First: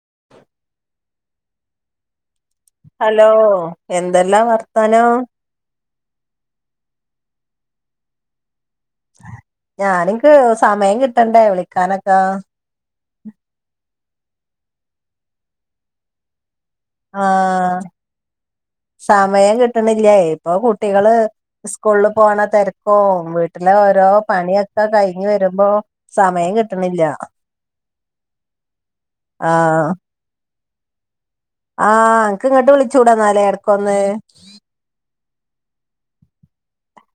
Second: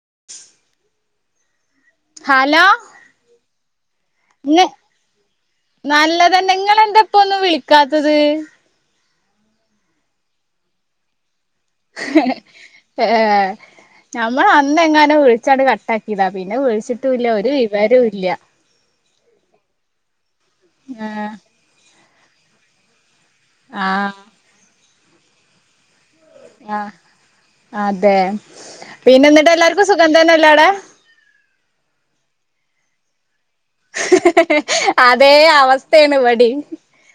[inaudible] Hello hello എന്തെല്ലാം വർത്താനം നല്ലത് തന്നെ നിങ്ങളന്താ ഇപ്പ ഒന്നും വിളിക്കാത്തത് ഞാനിനിക്ക് സമയം കിട്ടണ്ടേ വിളി ഏ നമ്മൾ അന്ന് എങ്ങാനും വിളിച്ചാണ്ട് കട്ടാക്കിയതാ പിന്നെ വിളിച്ചിട്ടുംല്ല ഒരു ആഹ് വിവരും ഇല്ല സമയം കിട്ടണില്ലേ ഇപ്പൊ കുട്ടികള് ആഹ് സ്കൂളില് പോണ തിരക്കും വീട്ടിലെ ഓരോ ആഹ് പണിയൊക്കെ കഴിഞ്ഞു വരുമ്പോ സമയം ആഹ് കിട്ടണില്ല അതെ പിന്നെ എന്നിട്ട് ആഹ് എല്ലാർക്കും സുഖം തന്നെല്ലെ അവിടെ ആഹ് അന്ക്ക് ഇങ്ങോട്ട് വിളിച്ചുടെ ഇടക്ക് അതേ അവസ്ഥയാണ് ഇവെടീം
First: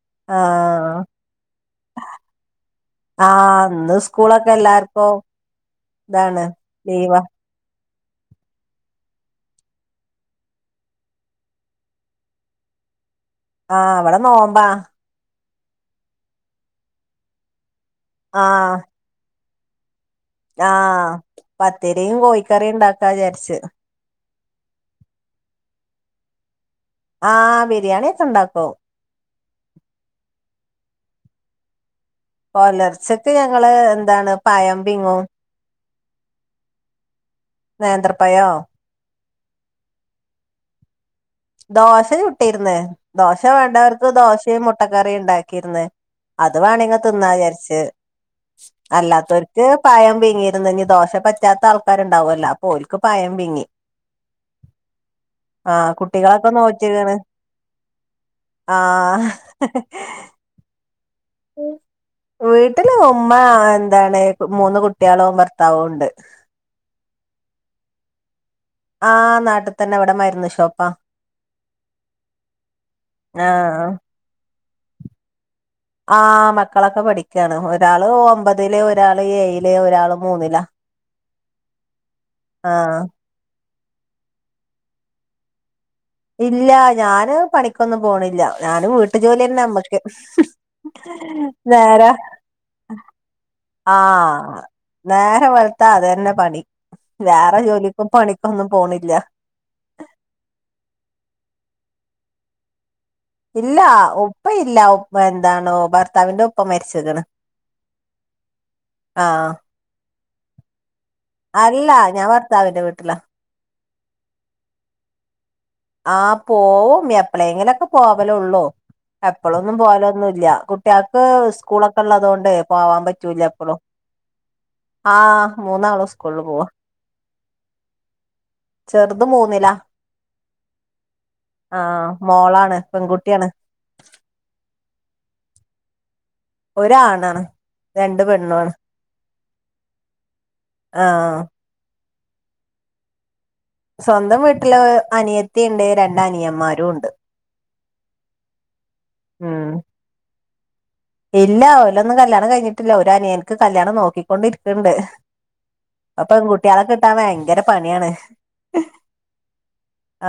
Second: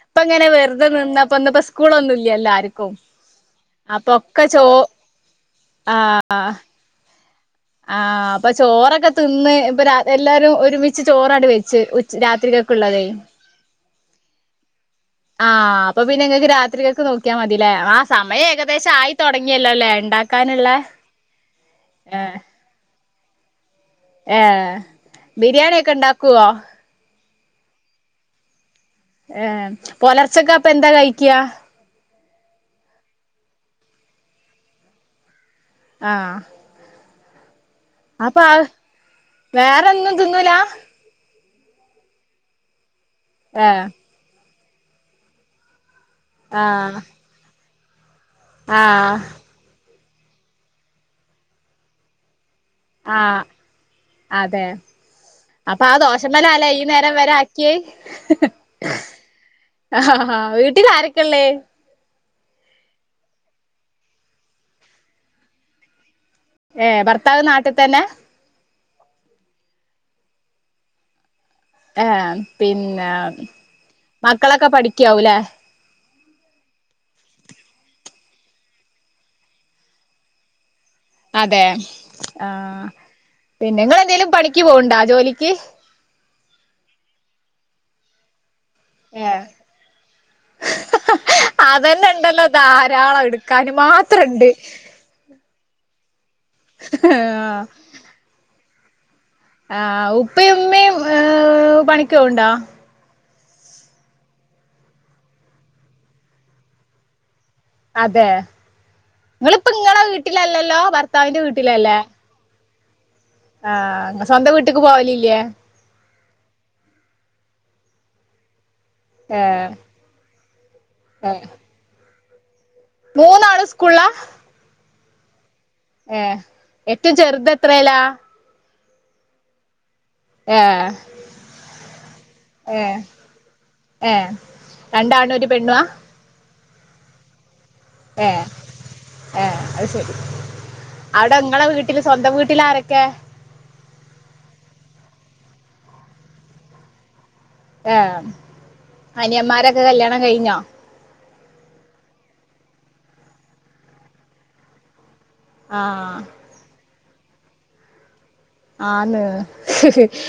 ഇപ്പ അങ്ങനെ വെറുതെ ആഹ് നിന്നപ്പോ സ്കൂളൊന്നും ഇല്ലല്ലോ ആർക്കും ആഹ് ഇന്ന് അപ്പൊ ഒക്കെ സ്കൂളൊക്കെ ചോ എല്ലാർക്കും ഇതാണ് ലീവാ ആ അപ്പൊ ചോറൊക്കെ തിന്ന് ഇപ്പൊ എല്ലാരും ഒരുമിച്ച് ചോറട് വെയ്ച്ച് ഉ രാത്രി ക്കുള്ളതെ ആഹ് ഇവിടെ നോമ്പാ ആഹ് അപ്പൊ പിന്നെ നിങ്ങക്ക് രാത്രികൾക്ക് നോക്കിയാ മതില്ലേ ആ സമയംഏകദേശം ആയി തുടങ്ങിയല്ലോല്ലേ ഇണ്ടാ ആ പത്തിരിയും ഏഹ് കോഴിക്കറിയും ഇണ്ടാക്കാന്ന് വിചാരിച്ച് ഏഹ് ബിരിയാണി ഒക്കെ ഇണ്ടാക്കുവോ ആ ബിരിയാണി ഒക്കെ ഇണ്ടാക്കും ഏഹ് പുലർച്ചക്കപ്പാ എന്താ കഴിക്കാ പുലർച്ചക്ക് ഞങ്ങള് എന്താണ് പഴം പിങ്ങും ആഹ് നേന്ത്രപഴോ വേറെന്നും തിന്നൂല ദോശ ചുട്ടിരുന്ന് ദോശ ഏഹ് വേണ്ടവർക്ക് ദോശയും മുട്ടക്കറിയും ഉണ്ടാക്കിയിരുന്ന് അത് ആഹ് വേണെങ്ങിൽ തിന്നാന്ന് വിചാരിച്ച് ആഹ് അല്ലാത്തവർക്ക് പഴം പീങ്ങിയിരുന്ന് ദോശ പറ്റാത്ത ആൾക്കാരുണ്ടാവുമല്ലോ ഓൽക്ക് പയം ആഹ് പിങ്ങി അതെ അപ്പൊ ആ ആഹ് ദോ കുട്ടികളൊക്കെ ശമലാല്ലേ ഈ നേരം നോറ്റിരിക്കണ് വരെ ആക്കിയെ ആഹ് വീട്ടി ൽ ഇത് ആരൊക്കെയാ ഉള്ളേ വീട്ടില് ഉമ്മ എന്താണ് മൂന്ന് കുട്ടികളും ഭർത്താവും ഉണ്ട് ഏഹ് ഭർത്താവ് നാട്ടിൽത്തന്നെ ആ നാട്ടിൽത്തന്നെ ഇവിടെ മര്ന്ന് ഷോപ്പാ ഏ പിന്നെ ആഹ് മക്കളൊക്കെ പഠിക്കാവൂലേ ആ മക്കളൊക്കെ പഠിക്കയാണ് ഒരാള് ഒമ്പതില് ഒരാള് ഏയില് ഒരാള് മൂന്നിലാ അതെ ആ ആഹ് പിന്നെ നിങ്ങളെന്തെങ്കിലും പണിക്ക് പോക്ണ്ടോ ജോലിക്ക് ഇല്ല ഞാന് പണിക്കൊന്നും പോണില്ല ഞാന് വീട്ടു ഏ ജോലി തന്നെ നമ്മക്ക് അതന്നെ വേറെ ഉണ്ടല്ലോ ധാരാളം എടുക്കാന് ആഹ മാത്രണ്ട് നേരെ വ ളുത്ത. അതന്നെ പണി വേറെ ജോലിക്കും പണിക്കൊന്നും പോണില്ല ആഹ ഉപ്പയും ഉമ്മയും പണിക്ക് പോകുന്നുണ്ടോ ഇല്ല ഉപ്പ ഇല്ലപ്പ എന്താണോ ഭർത്താവിന്റെ ഉപ്പ മരിച്ച്ക്കണ് അതെ നിങ്ങളിപ്പ നിങ്ങളെ വീട്ടിലല്ലല്ലോ ഭർത്താവിറെ അല്ല വീട്ടിലല്ലേ ഞാൻ ഭർത്താവിന്റെ വീട്ടില ആഹ് അ സ്വന്തം വീട്ടിക്ക് പോവലല്ലേ ആ പോവും എപ്പളെങ്കിലുംക്കെ പോവലേ ഉള്ളൂ ഏ എപ്പോഴൊന്നും പോലൊന്നുമല്ല കുട്ടികൾക്ക് ഏ സ്കൂളൊക്കെ ഉള്ളതുകൊണ്ട് പോവാൻ പറ്റൂല മൂന്നാളും എപ്പളും ആഹ ഏ ഏറ്റവും ചെറുത എത്രല്ലാ ചെറുത മൂന്നില്ലാ ഏഹ് ആഹ മോളാണ് ഏഹ് പെൺകുട്ടിയാണ് ഏഹ് രണ്ടാണും ഒരു പെണ്ണുവാ ഒരാണാണ് രണ്ട് പെണ്ണുആണ് ഏ അത് ശെരി ആഹ് അവിടെ നിങ്ങളെ വീട്ടില് സ്വന്തം വീട്ടിൽ ആരൊക്കെ സ്വന്തം വീട്ടില് അനിയത്തിുണ്ട് രണ്ട് അനിയന്മാരും ഉണ്ട് ആഹ ഉം അനിയന്മാരൊക്കെ കല്യാണം കഴിഞ്ഞാ ഇല്ല ഓലൊന്നും കല്യാണം കഴിഞ്ഞിട്ടില്ല ഒരു അനിയൻക്ക് കല്യാണം നോക്കിക്കൊണ്ടിരിക്കണ്ട് ആഹ് പെൺ കുട്ടിയാളെ കിട്ടാൻ ഭയങ്കര പണിയാണ് ആന്ന്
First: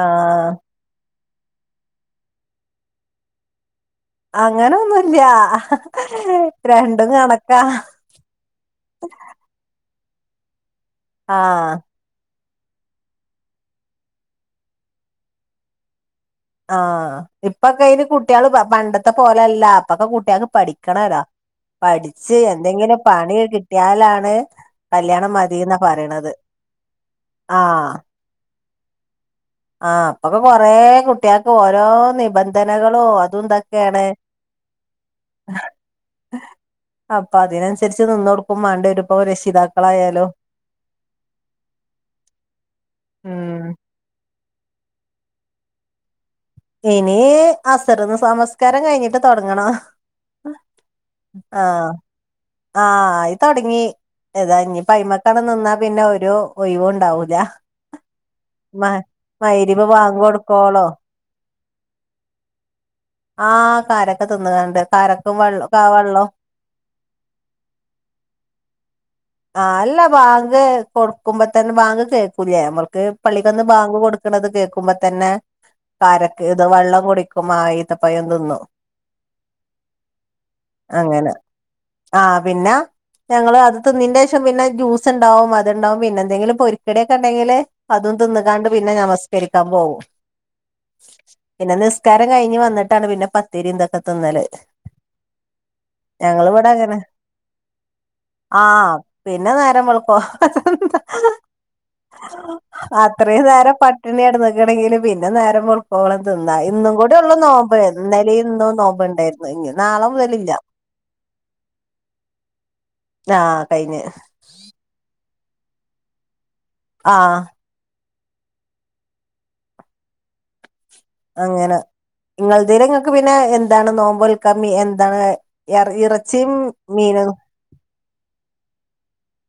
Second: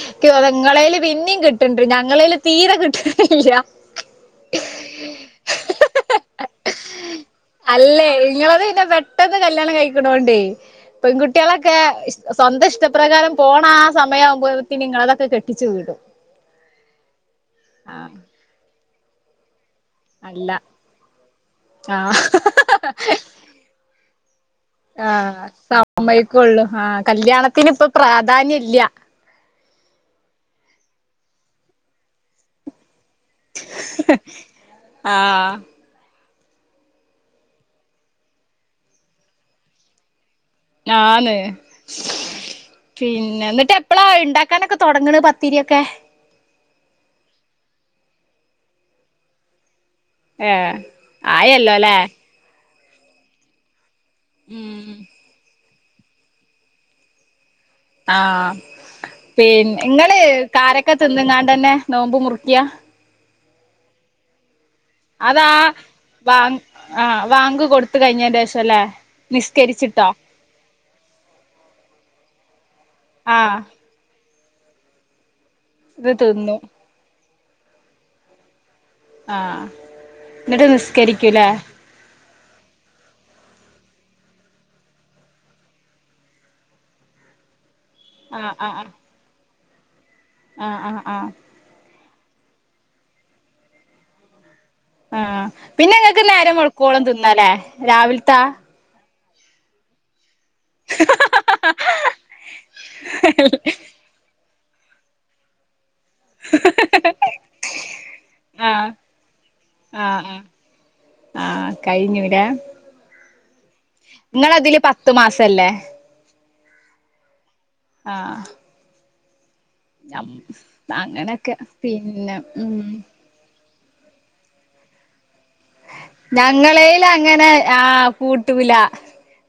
ആഹ് ക്ക്തോന്ന ഇങ്ങള്ൽ പിന്നിം കിട്ടണ്ട് ഞങ്ങളല് തീരെ കിട്ടില്ല അങ്ങനെൊന്നുമല്ല രണ്ടും കണക്കാ ത് പിന്നെ പെട്ടെന്ന് കല്യാണം കഴിക്കണോണ്ട് എ പെൺകുട്ടികളൊക്കെ ആഹ് സ്വന്തം ഇഷ്ട പ്രകാരം. പോണ ആ സമയമാവുമ്പോഴ നിങ്ങളതൊക്കെ കെട്ടിച്ചു വിടും ആഹ ഇപ്പൊക്കെന് ആഹ് കുട്ടികള് പണ്ടത്തെ പോലെല്ല അപ്പൊക്കെ കുട്ടികക്ക് അല്ല പഠിക്കണല്ലോ ആഹ് പഠിച്ച് എന്തെങ്കിലും പണി കിട്ടിയാലാണ് കല്യാണം ആഹ മതീന്നാ പറയണത് സമ്മയിക്കുള്ളു ആഹ കല്യാണത്തിന് ഇപ്പൊ പ്രാധാന്യം ഇല്ല ആ അപ്പൊക്കെ കൊറെ കുട്ടികൾക്ക് ഓരോ നിബന്ധനകൾ ളും അതുംന്തൊക്കെയാണ് ആഹ് അപ്പൊ അതിനനുസരിച്ച് നിന്ന് കൊടുക്കും വേണ്ടി വരുപ്പം രക്ഷിതാക്കളായാലും ആന്ന് പിന്നെ ഉം എന്നിട്ട് എപ്പഴാ ഉണ്ടാക്ക ക്കനൊക്കെ തുടങ്ങണ് പത്തിരിയ ഒക്കെ ഇനി അസർന്ന് നിമസ്കാരം കഴിഞ്ഞിട്ട് തുടങ്ങണം ഏ ആയല്ലോ അല്ലേ ആയി തുടങ്ങി താ ഉം ഇപ്പോ ഐമക്കണ നിന്നാ പിന്നെ ഒരു ഒഴിവ് ഉണ്ടാവൂല ആഹ പിന്ന നിങ്ങള് ബാങ്ക് കൊടുക്കോളം കാരക്കെ തിന്ന്ങ്ങ ടെന്നെ. നോമ്പ് മുറക്കിയ ആഹ് കാരക്ക തിന്ന്കാണ്ട് കാരക്കും അതാ വെള്ള കാ വെള്ളം ബാങ്ക് ആഹ വാങ്ക് കൊടുത്ത കഴിഞ്ഞ ശേഷം അല്ലേ ആ അല്ല ബാങ്ക് കൊടുക്കുമ്പോ തന്നെ ബാങ്ക് കേക്കൂലേ നമ്മൾക്ക് ആഹ് പള്ളിക്കൊന്ന് ബാങ്ക് കൊടു ക്കണത് കേൾക്കുമ്പോ തന്നെ ഇത് കരക്ക് തിന്നും ഇത് വെള്ളം കുടിക്കും ആ ഈത്തപ്പയ തിന്നും ആഹ എന്നിട്ട് അങ്ങനെ നിസ്കരിക്കൂലേ ആഹ് പിന്നെ ഞങ്ങള് അത് ത്തുന്നതിന്റെ ശേഷം പിന്നെ ജ്യൂസ് ഉണ്ടാവും അതുണ്ടാവും പിന്നെ എന്തെങ്കിലും പൊരിക്കടിയൊക്കെ ഉണ്ടെങ്കില് അതും തിന്നുകാണ്ട് പിന്നെ നമസ്കരിക്കാൻ പോകും ആഹ ആഹ ആഹ നിസ്കാരം കഴിഞ്ഞ് വന്നിട്ടാണ് പിന്നെ പത്തേരി ഇന്തൊക്കെ തിന്നാല് ആഹ പിന്നെ ങ്ങൾക്ക് നേരം അങ്ങനെ വെളുക്കോളും തിന്നല്ലേ രാവിലത്തൊ ആ പിന്നെ നേരം വിളക്കോ ന്ത അത്രയും നേരം പട്ടിണിയിട ണെങ്ക പിന്നെ നേരം [unintelligible] കോളം തിന്നാ ഇന്നും കൂടേള്ളുനോമ്പ് ന്നലേം ന്നും ആഹ് നോമ്പ്ണ്ടായിരുന്നു ഇ നാളെ മുതലല്ല ആ കഴിഞ്ഞൂ ആഹ് കഴിഞ്ഞ് ലെങ്ങളതില് പത്ത്മാസം ത്തല്ലേ ആഹ് ആഹ അങ്ങനൊക്കെ അങ്ങനെ പിന്നെ ഉം ഇങ്ങളതീല് ഇങ്ങക്ക് പിന്നെ എന്താണ് നോമ്പോൽ കമ്മി എന്താണ് എർ ഇറച്ചിയും ഞങ്ങളേല മീനും അങ്ങനെ ആ കൂട്ടൂല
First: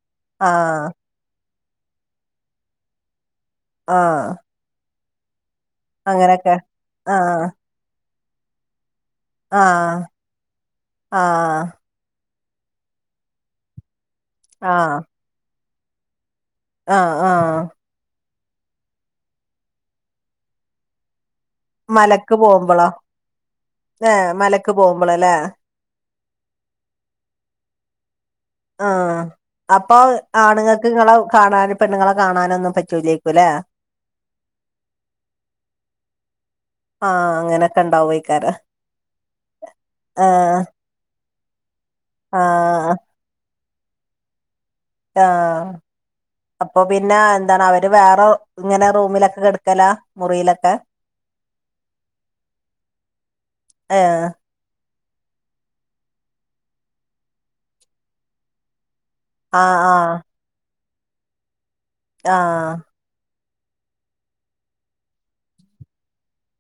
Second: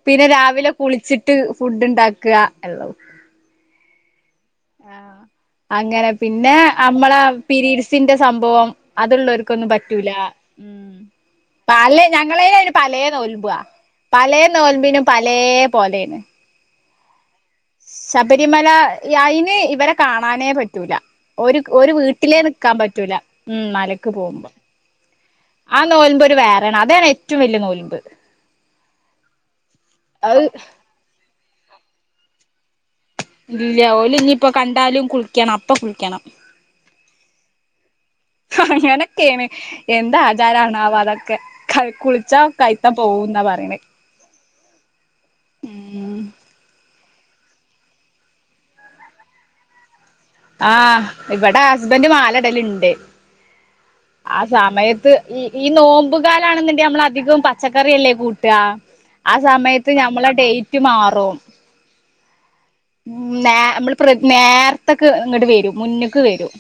പിന്നെ രാവിലെ ആഹ് കുളിച്ചിട്ട് ഫുഡ് ഉണ്ടാക്കുക എള്ളോ ആഹ ആ അങ്ങനെ പിന്നെ അമ്മള ആഹ് പിീരീഡ്സിന്റെ സംഭവം അത്ള്ളാർക്കൊന്നും ആഹ് പറ്റൂല ഉ ആഹ് അ ഞ ഞങ്ങളേനന് പലേ നോൽമ്പുവാ പലേ നോൽമ്പിനും പലേ പോലെയന്ന് ആഹ ആഹ ശബരിമല അയിന് ഇവരെ കാണാനേ പറ്റൂല ഒരു ഒരു മലക്ക് വീട്ടിലേ നക്കാൻ പോകുമ്പളോ പറ്റൂല ഉ മലക്ക് ഏ പോകുമ്പോ മലക്ക് പോകുമ്പോളല്ലേ ആ നോൽമ്പ് വേറേണ് അതാണ് ഏറ്റവും വലിയ നോൽമ്പ് ആ അപ്പൊ അത് ആണുങ്ങൾക്ക് ഇങ്ങളെ കാണാനും പെണ്ണുങ്ങളെ കാണാന ഒന്നും പറ്റ ഇല്ല ഓല ഇനിയിപ്പൊ കണ്ടാലും കുളിക്കണം അപ്പൊ കുളിക്കണം ആ അങ്ങനെയൊക്കെ ഉണ്ടാവോയ്ക്കാരം ആ അങ്ങനൊക്കേണ്എന്താജാര ഇണാവോതക്കെ ഒെ ക കുളിച്ച ആ കഴത്താ പോകന്നാ പറയണേ ആഹ ഉം അപ്പൊ പിന്നെ എന്താണ് അവര് വേറെ ഇങ്ങനെ റൂമിലൊക്കെ കെട്ക്കലാ ആഹ് ഇവിടെ ഹസ്ബൻഡ് മാലടലുണ്ട് ഏ ആ സമയത്ത് ഈ ഈ നോമ്പുകാലാണെന്നുണ്ടെ നമ്മള അധികം പച്ചക്കറിയല്ലേ കൂട്ടുക ആ സമയത്ത് ഞമ്മളെ ഡേറ്റ് മാറും ആഹ ഉം നേ നമ്മൾ നേരത്തക്കെ ഇങ്ങോട്ട് വരും മുന്ന്ക്ക് വരും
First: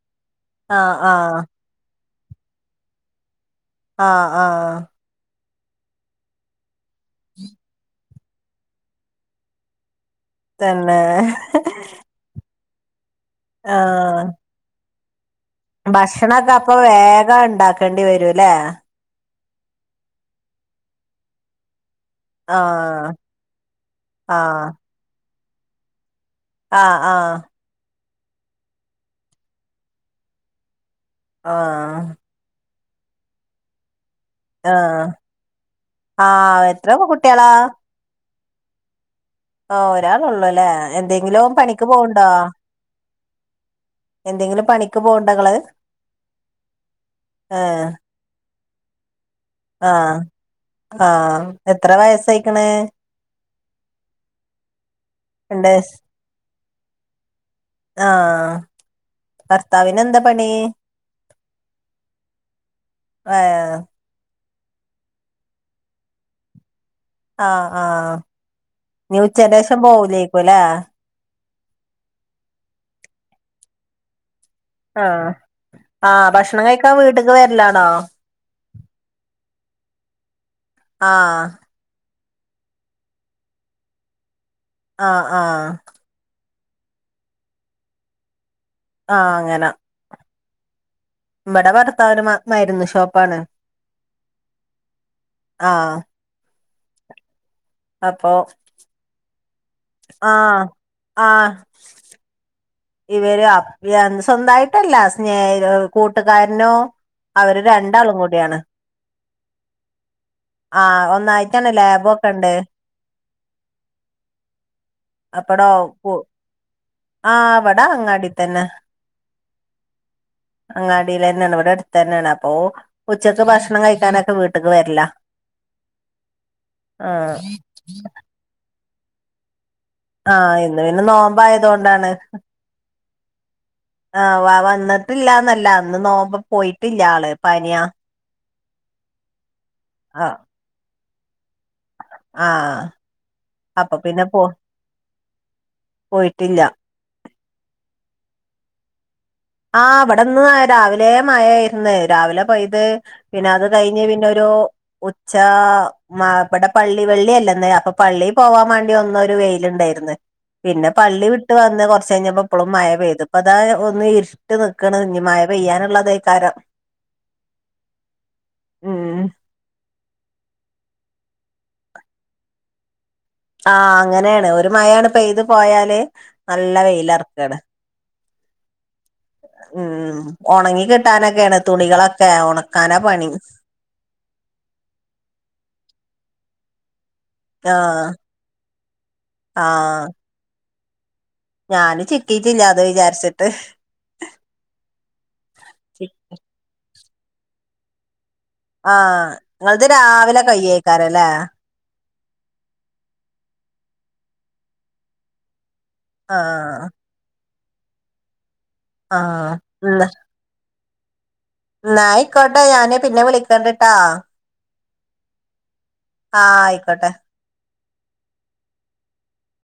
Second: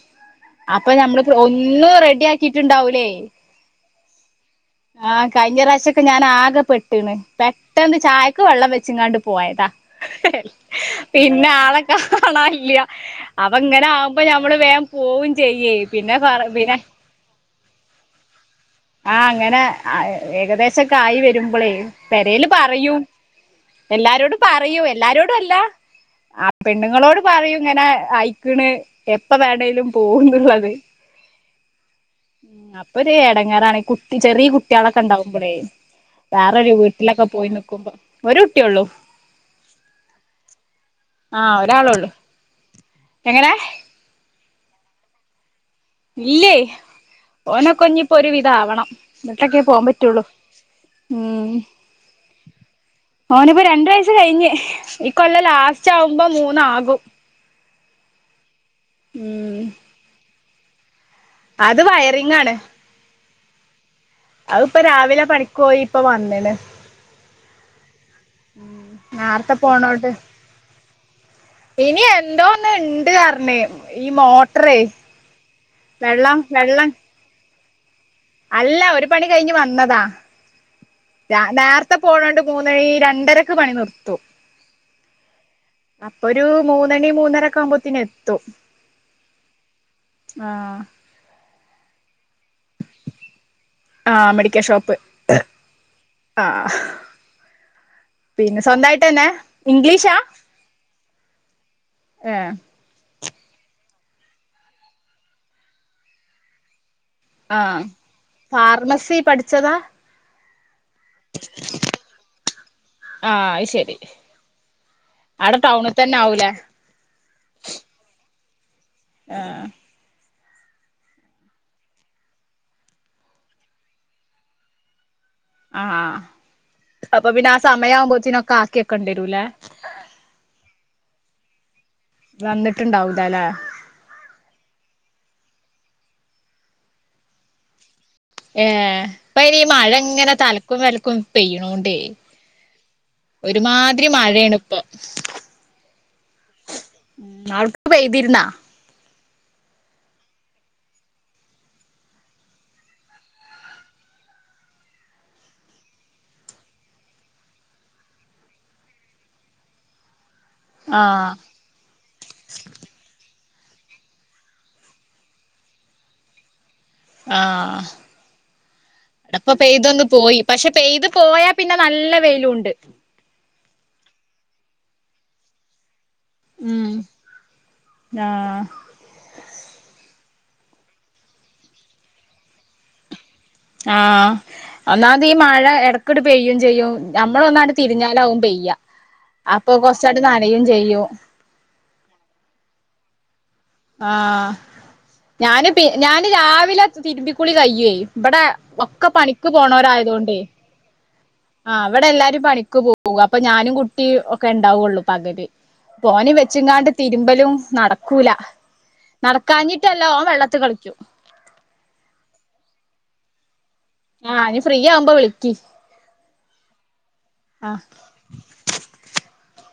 ആ അപ്പൊ ആ നമ്മളി ഒന്നും റെഡി ആക്കിട്ടുണ്ടാവൂലേ ആഹ ആഹ് ആഹ് കഴിഞ്ഞ പ്രാവശ്യൊക്കെ ഞാൻ ആകെപ്പെെട്ടിണ് പെട്ടന്ത് ചായക്ക് വെള്ളം വെച്ചിങ്ങാണ്ട് പോയതാ തന്നെ പിന്നെ ആളെ കാണാൻല്ല അപ്പ ആ ഇങ്ങനെ ആകുമ്പോ നമ്മള് വേം പോവുംും ഭക്ഷണൊക്കെ അപ്പ വേഗം ഉണ്ടാക്കേണ്ടി വരൂല്ലേ ആഹ് അങ്ങനെ ഏകദേശംക്കെ ആയി വരുമ്പോളേ പെരൽ ആ ആ പറയുംഎല്ലാരോടും പറയും എല്ലാരോടും അല്ല ആ പെണ്ണുങ്ങളോട് പറയും ഇങ്ങനെ ആയ്ക്കണ് എപ്പ വേണേലും പോകുന്നുുള്ളത് ആഹ ഒരു എടങ്ങേറാണ് ചെറിയ ആ ആ കുട്ടികളൊക്കെ ഉണ്ടാാവുമ്പോഴേ ആ വേറരു എത്ര വീട്ടിലൊക്കെ പോയി കുട്ടികളാ നക്കുമ്പോ ഒരു കുട്ടിയോള്ളൂ ആ ഒരാളള്ളൂല്ലേ ആഹ് എന്തെങ്കിലും പണിക്ക് ഒരാളള്ളൂ പോവണ്ടോ എങ്ങനെ എന്തെങ്കിലും പണിക്ക് പോകണ്ടേ ഇങ്ങള് ഇല്ലേയ് ഓന് ക്കെ. ഏഹ് ഇഞ്ഞ് ഇപ്പോ ഒരു വിധം ആവണം ഇന്നിട്ടൊക്കേ പോവാൻ ആഹ് പറ്റുള്ളൂ ആഹ് ഉം എത്ര വയസ്സായിക്ക്ണ് ഓനിപ്പോ രണ്ട് വയസ്സ് കഴിഞ്ഞ് ഈ കൊല്ലം ഇണ്ട് ലാസ്റ്റ് ആവുമ്പോ മൂന്നാകും വും ആഹ് ഭർത്താവിന് എന്താ പണി അത് വയറിംഗ് ആണ് ഏഹ് അയ് ഇപ്പം രാവിലെ പണി പോയി ഇപ്പോ വന്ന്ണ് ആഹ് ആഹ് ഇഞ് നേരത്തെ ഉച്ചന്റെശേഷം പോണോണ്ട് പോവൂലേയ്ക്കും ല്ലേ ഇനി എന്തോന്ന് ഉണ്ട് പറഞ്ഞ് ഈ മോ ആഹ് ആ ഭക്ഷണം വെള്ളം കഴിക്കാൻ വീട്ടക്ക് വരിലാണോ അല്ല ഒരു പണി കഴിഞ്ഞു വന്നതാ ആഹ് നേരത്തെ- പോണണ്ട് മൂന്നഴി രണ്ടരക്ക് പണി നിർത്തു ആഹ് ആഹ് ഒരു മൂന്നണി മൂന്നരക്കെ ആവുമ്പോത്തന് എത്തും ആഹ് അങ്ങനെ ആഹ ഇവിടെ ഭർത്താവിന് മാത്രം - യിരുന്നു ഷോപ്പ് ആണ് ആ മെഡിക്കൽ ഷോപ്പ് ആ- ആ പിന്നെ സ്വന്തമായിട്ട് തന്നെ ഇംഗ്ലീഷാ ആഹ് ആഹ് ഏ ഇവര് സ്വന്തമായിട്ടല്ല സ്നെ കൂട്ടുകാരനോ- ആ അവര് രണ്ടാളും കൂടിയാണ്. ഫാർമസി പഠിച്ചതാ ആഹ ഒന്നായിട്ടാണ് ലാബുയൊക്ക ഒണ്ട് ആ അത് ശരി അവിടെ പപ്പടോം ടൗണിൽ തന്നെ ഉപ്പും ആവൂലേ ആ അവിടാ അങ്ങാടി തന്നെ ആഹ് അങ്ങാടിൽ തന്നെയാണ് ഇവിടെ അടുത്ത് തന്നെയാണ് അപ്പൊ ഉച്ചക്ക് ഭക്ഷണം കഴിക്കാനൊക്കെ വീട്ടക്ക് വരില്ല ആഹ് അപ്പൊ പിന്നെ ആ സമയ ആവുമ്പോ കൊച്ചിന് ഒക്കെ ആക്കി വെക്കേണ്ട വരുവല്ലോയില്ലേ ആഹ് ഇന്ന് പിന്നെ നോമ്പായതോണ്ട് എന്താണ് വന്നിട്ടുണ്ടാവൂലല്ലേ ആ വ വന്ന് ഇട്ടില്ലാന്ന് അല്ല അന്ന് നോമ്പ് പോയിട്ടില്ല ആള് പനിയ- ഏ അപ്പ ഇനി മഴ ആ ഇങ്ങനെ തലക്കും വലക്കും- പെയ്യണോണ്ടേ ആ അപ്പൊ ഒരുമാതിരി പിന്നെ പോ മഴയാണ് ഇപ്പൊ പോയിട്ടില്ല ആവിടെക്ക് പെയ്തിരുന്നാ ആഹ് ഇവിടെ ഇന്ന് രാവിലെ മഴ ആയിരുന്നു രാവിലെ പെയത് പിന്നെ അത് കഴിഞ്ഞ് പിന്നെ ഒരു- [unintelligible] പള്ള വള്ളല്ല പ പോൻ വണ്ട വെയില് ഉണ്ടായിരുന്നു പിന്നെ പള്ളി ആഹ് വിട്ട് വന്ന് കുറച്ച് കഴിഞ്ഞപ്പോ എപ്പോഴും മഴ പെയ്തു ഇപ്പ അതാ ഒന്ന്- ഇട്ട് നിക്കണം ഇഞ്ഞി മഴ പെയ്യാനുള്ളതേക്കാരം. ആഹ് ഉം ഈട ഇപ്പോ പെയ്തൊന്ന് പോയി. പക്ഷെ പെയ്തു പോയാ പിന്നെ നല്ല വെയിലുണ്ട് ആ അങ്ങനെയാണ് ഒരു മഴ അങ്ങട് പെയ്ത് പോയാല് നല്ല വെയില ഇറക്കാണ് ഞാ. ഉം ഒണങ്ങി കിട്ടാനൊക്കെയാണ് തുണികളൊക്കെ ഒണക്കാനാ പണി. ആഹ് ഒന്നാമത് ഈ മഴ ഇടക്കെടു പെയ്യും ചെയ്യും. ഞമ്മള് ഒന്ന് ആ അങ്ങട് തിരിഞ്ഞാലാവും പെയ്യ അപ്പോ കൊറച്ചായിട്ട് നനയും ചെയ്യു ഞാൻ ചിറ്റീട്ടില്ലാതോ വിചാരിച്ചിട്ട് ആഹ ഞാന് പി ഞാന് രാവിലെ തിരുമ്പിക്കുളി കയ്യുവോയി. ഇബടെ ഒക്കെ ആഹ് പണിക്ക് പോണവര് ആയതു കൊണ്ടെ ആ ഇവിടെ എല്ലാരും പണിക്ക് പോകുക അപ്പൊ ഞാനും കുട്ടി ഒക്കെ ഉണ്ടാവുള്ളൂ പകല് ഓനെ ആഹ് വെച്ചുംങ്ങാണ്ട് തിരുമ്പലും നടക്കൂല ആഹ് നടക്കാഞ്ഞിട്ടല്ല ഓൻവെള്ളത്തി കളിക്കും എന്നായിക്കോട്ടെ ഞാന് പിന്നെ വിളിക്കണ്ട് ആഹ നീ ഫ്രീ ആവുമ്പോ വിളിക്കി ആഹ് ആയിക്കോട്ടെ ആഹ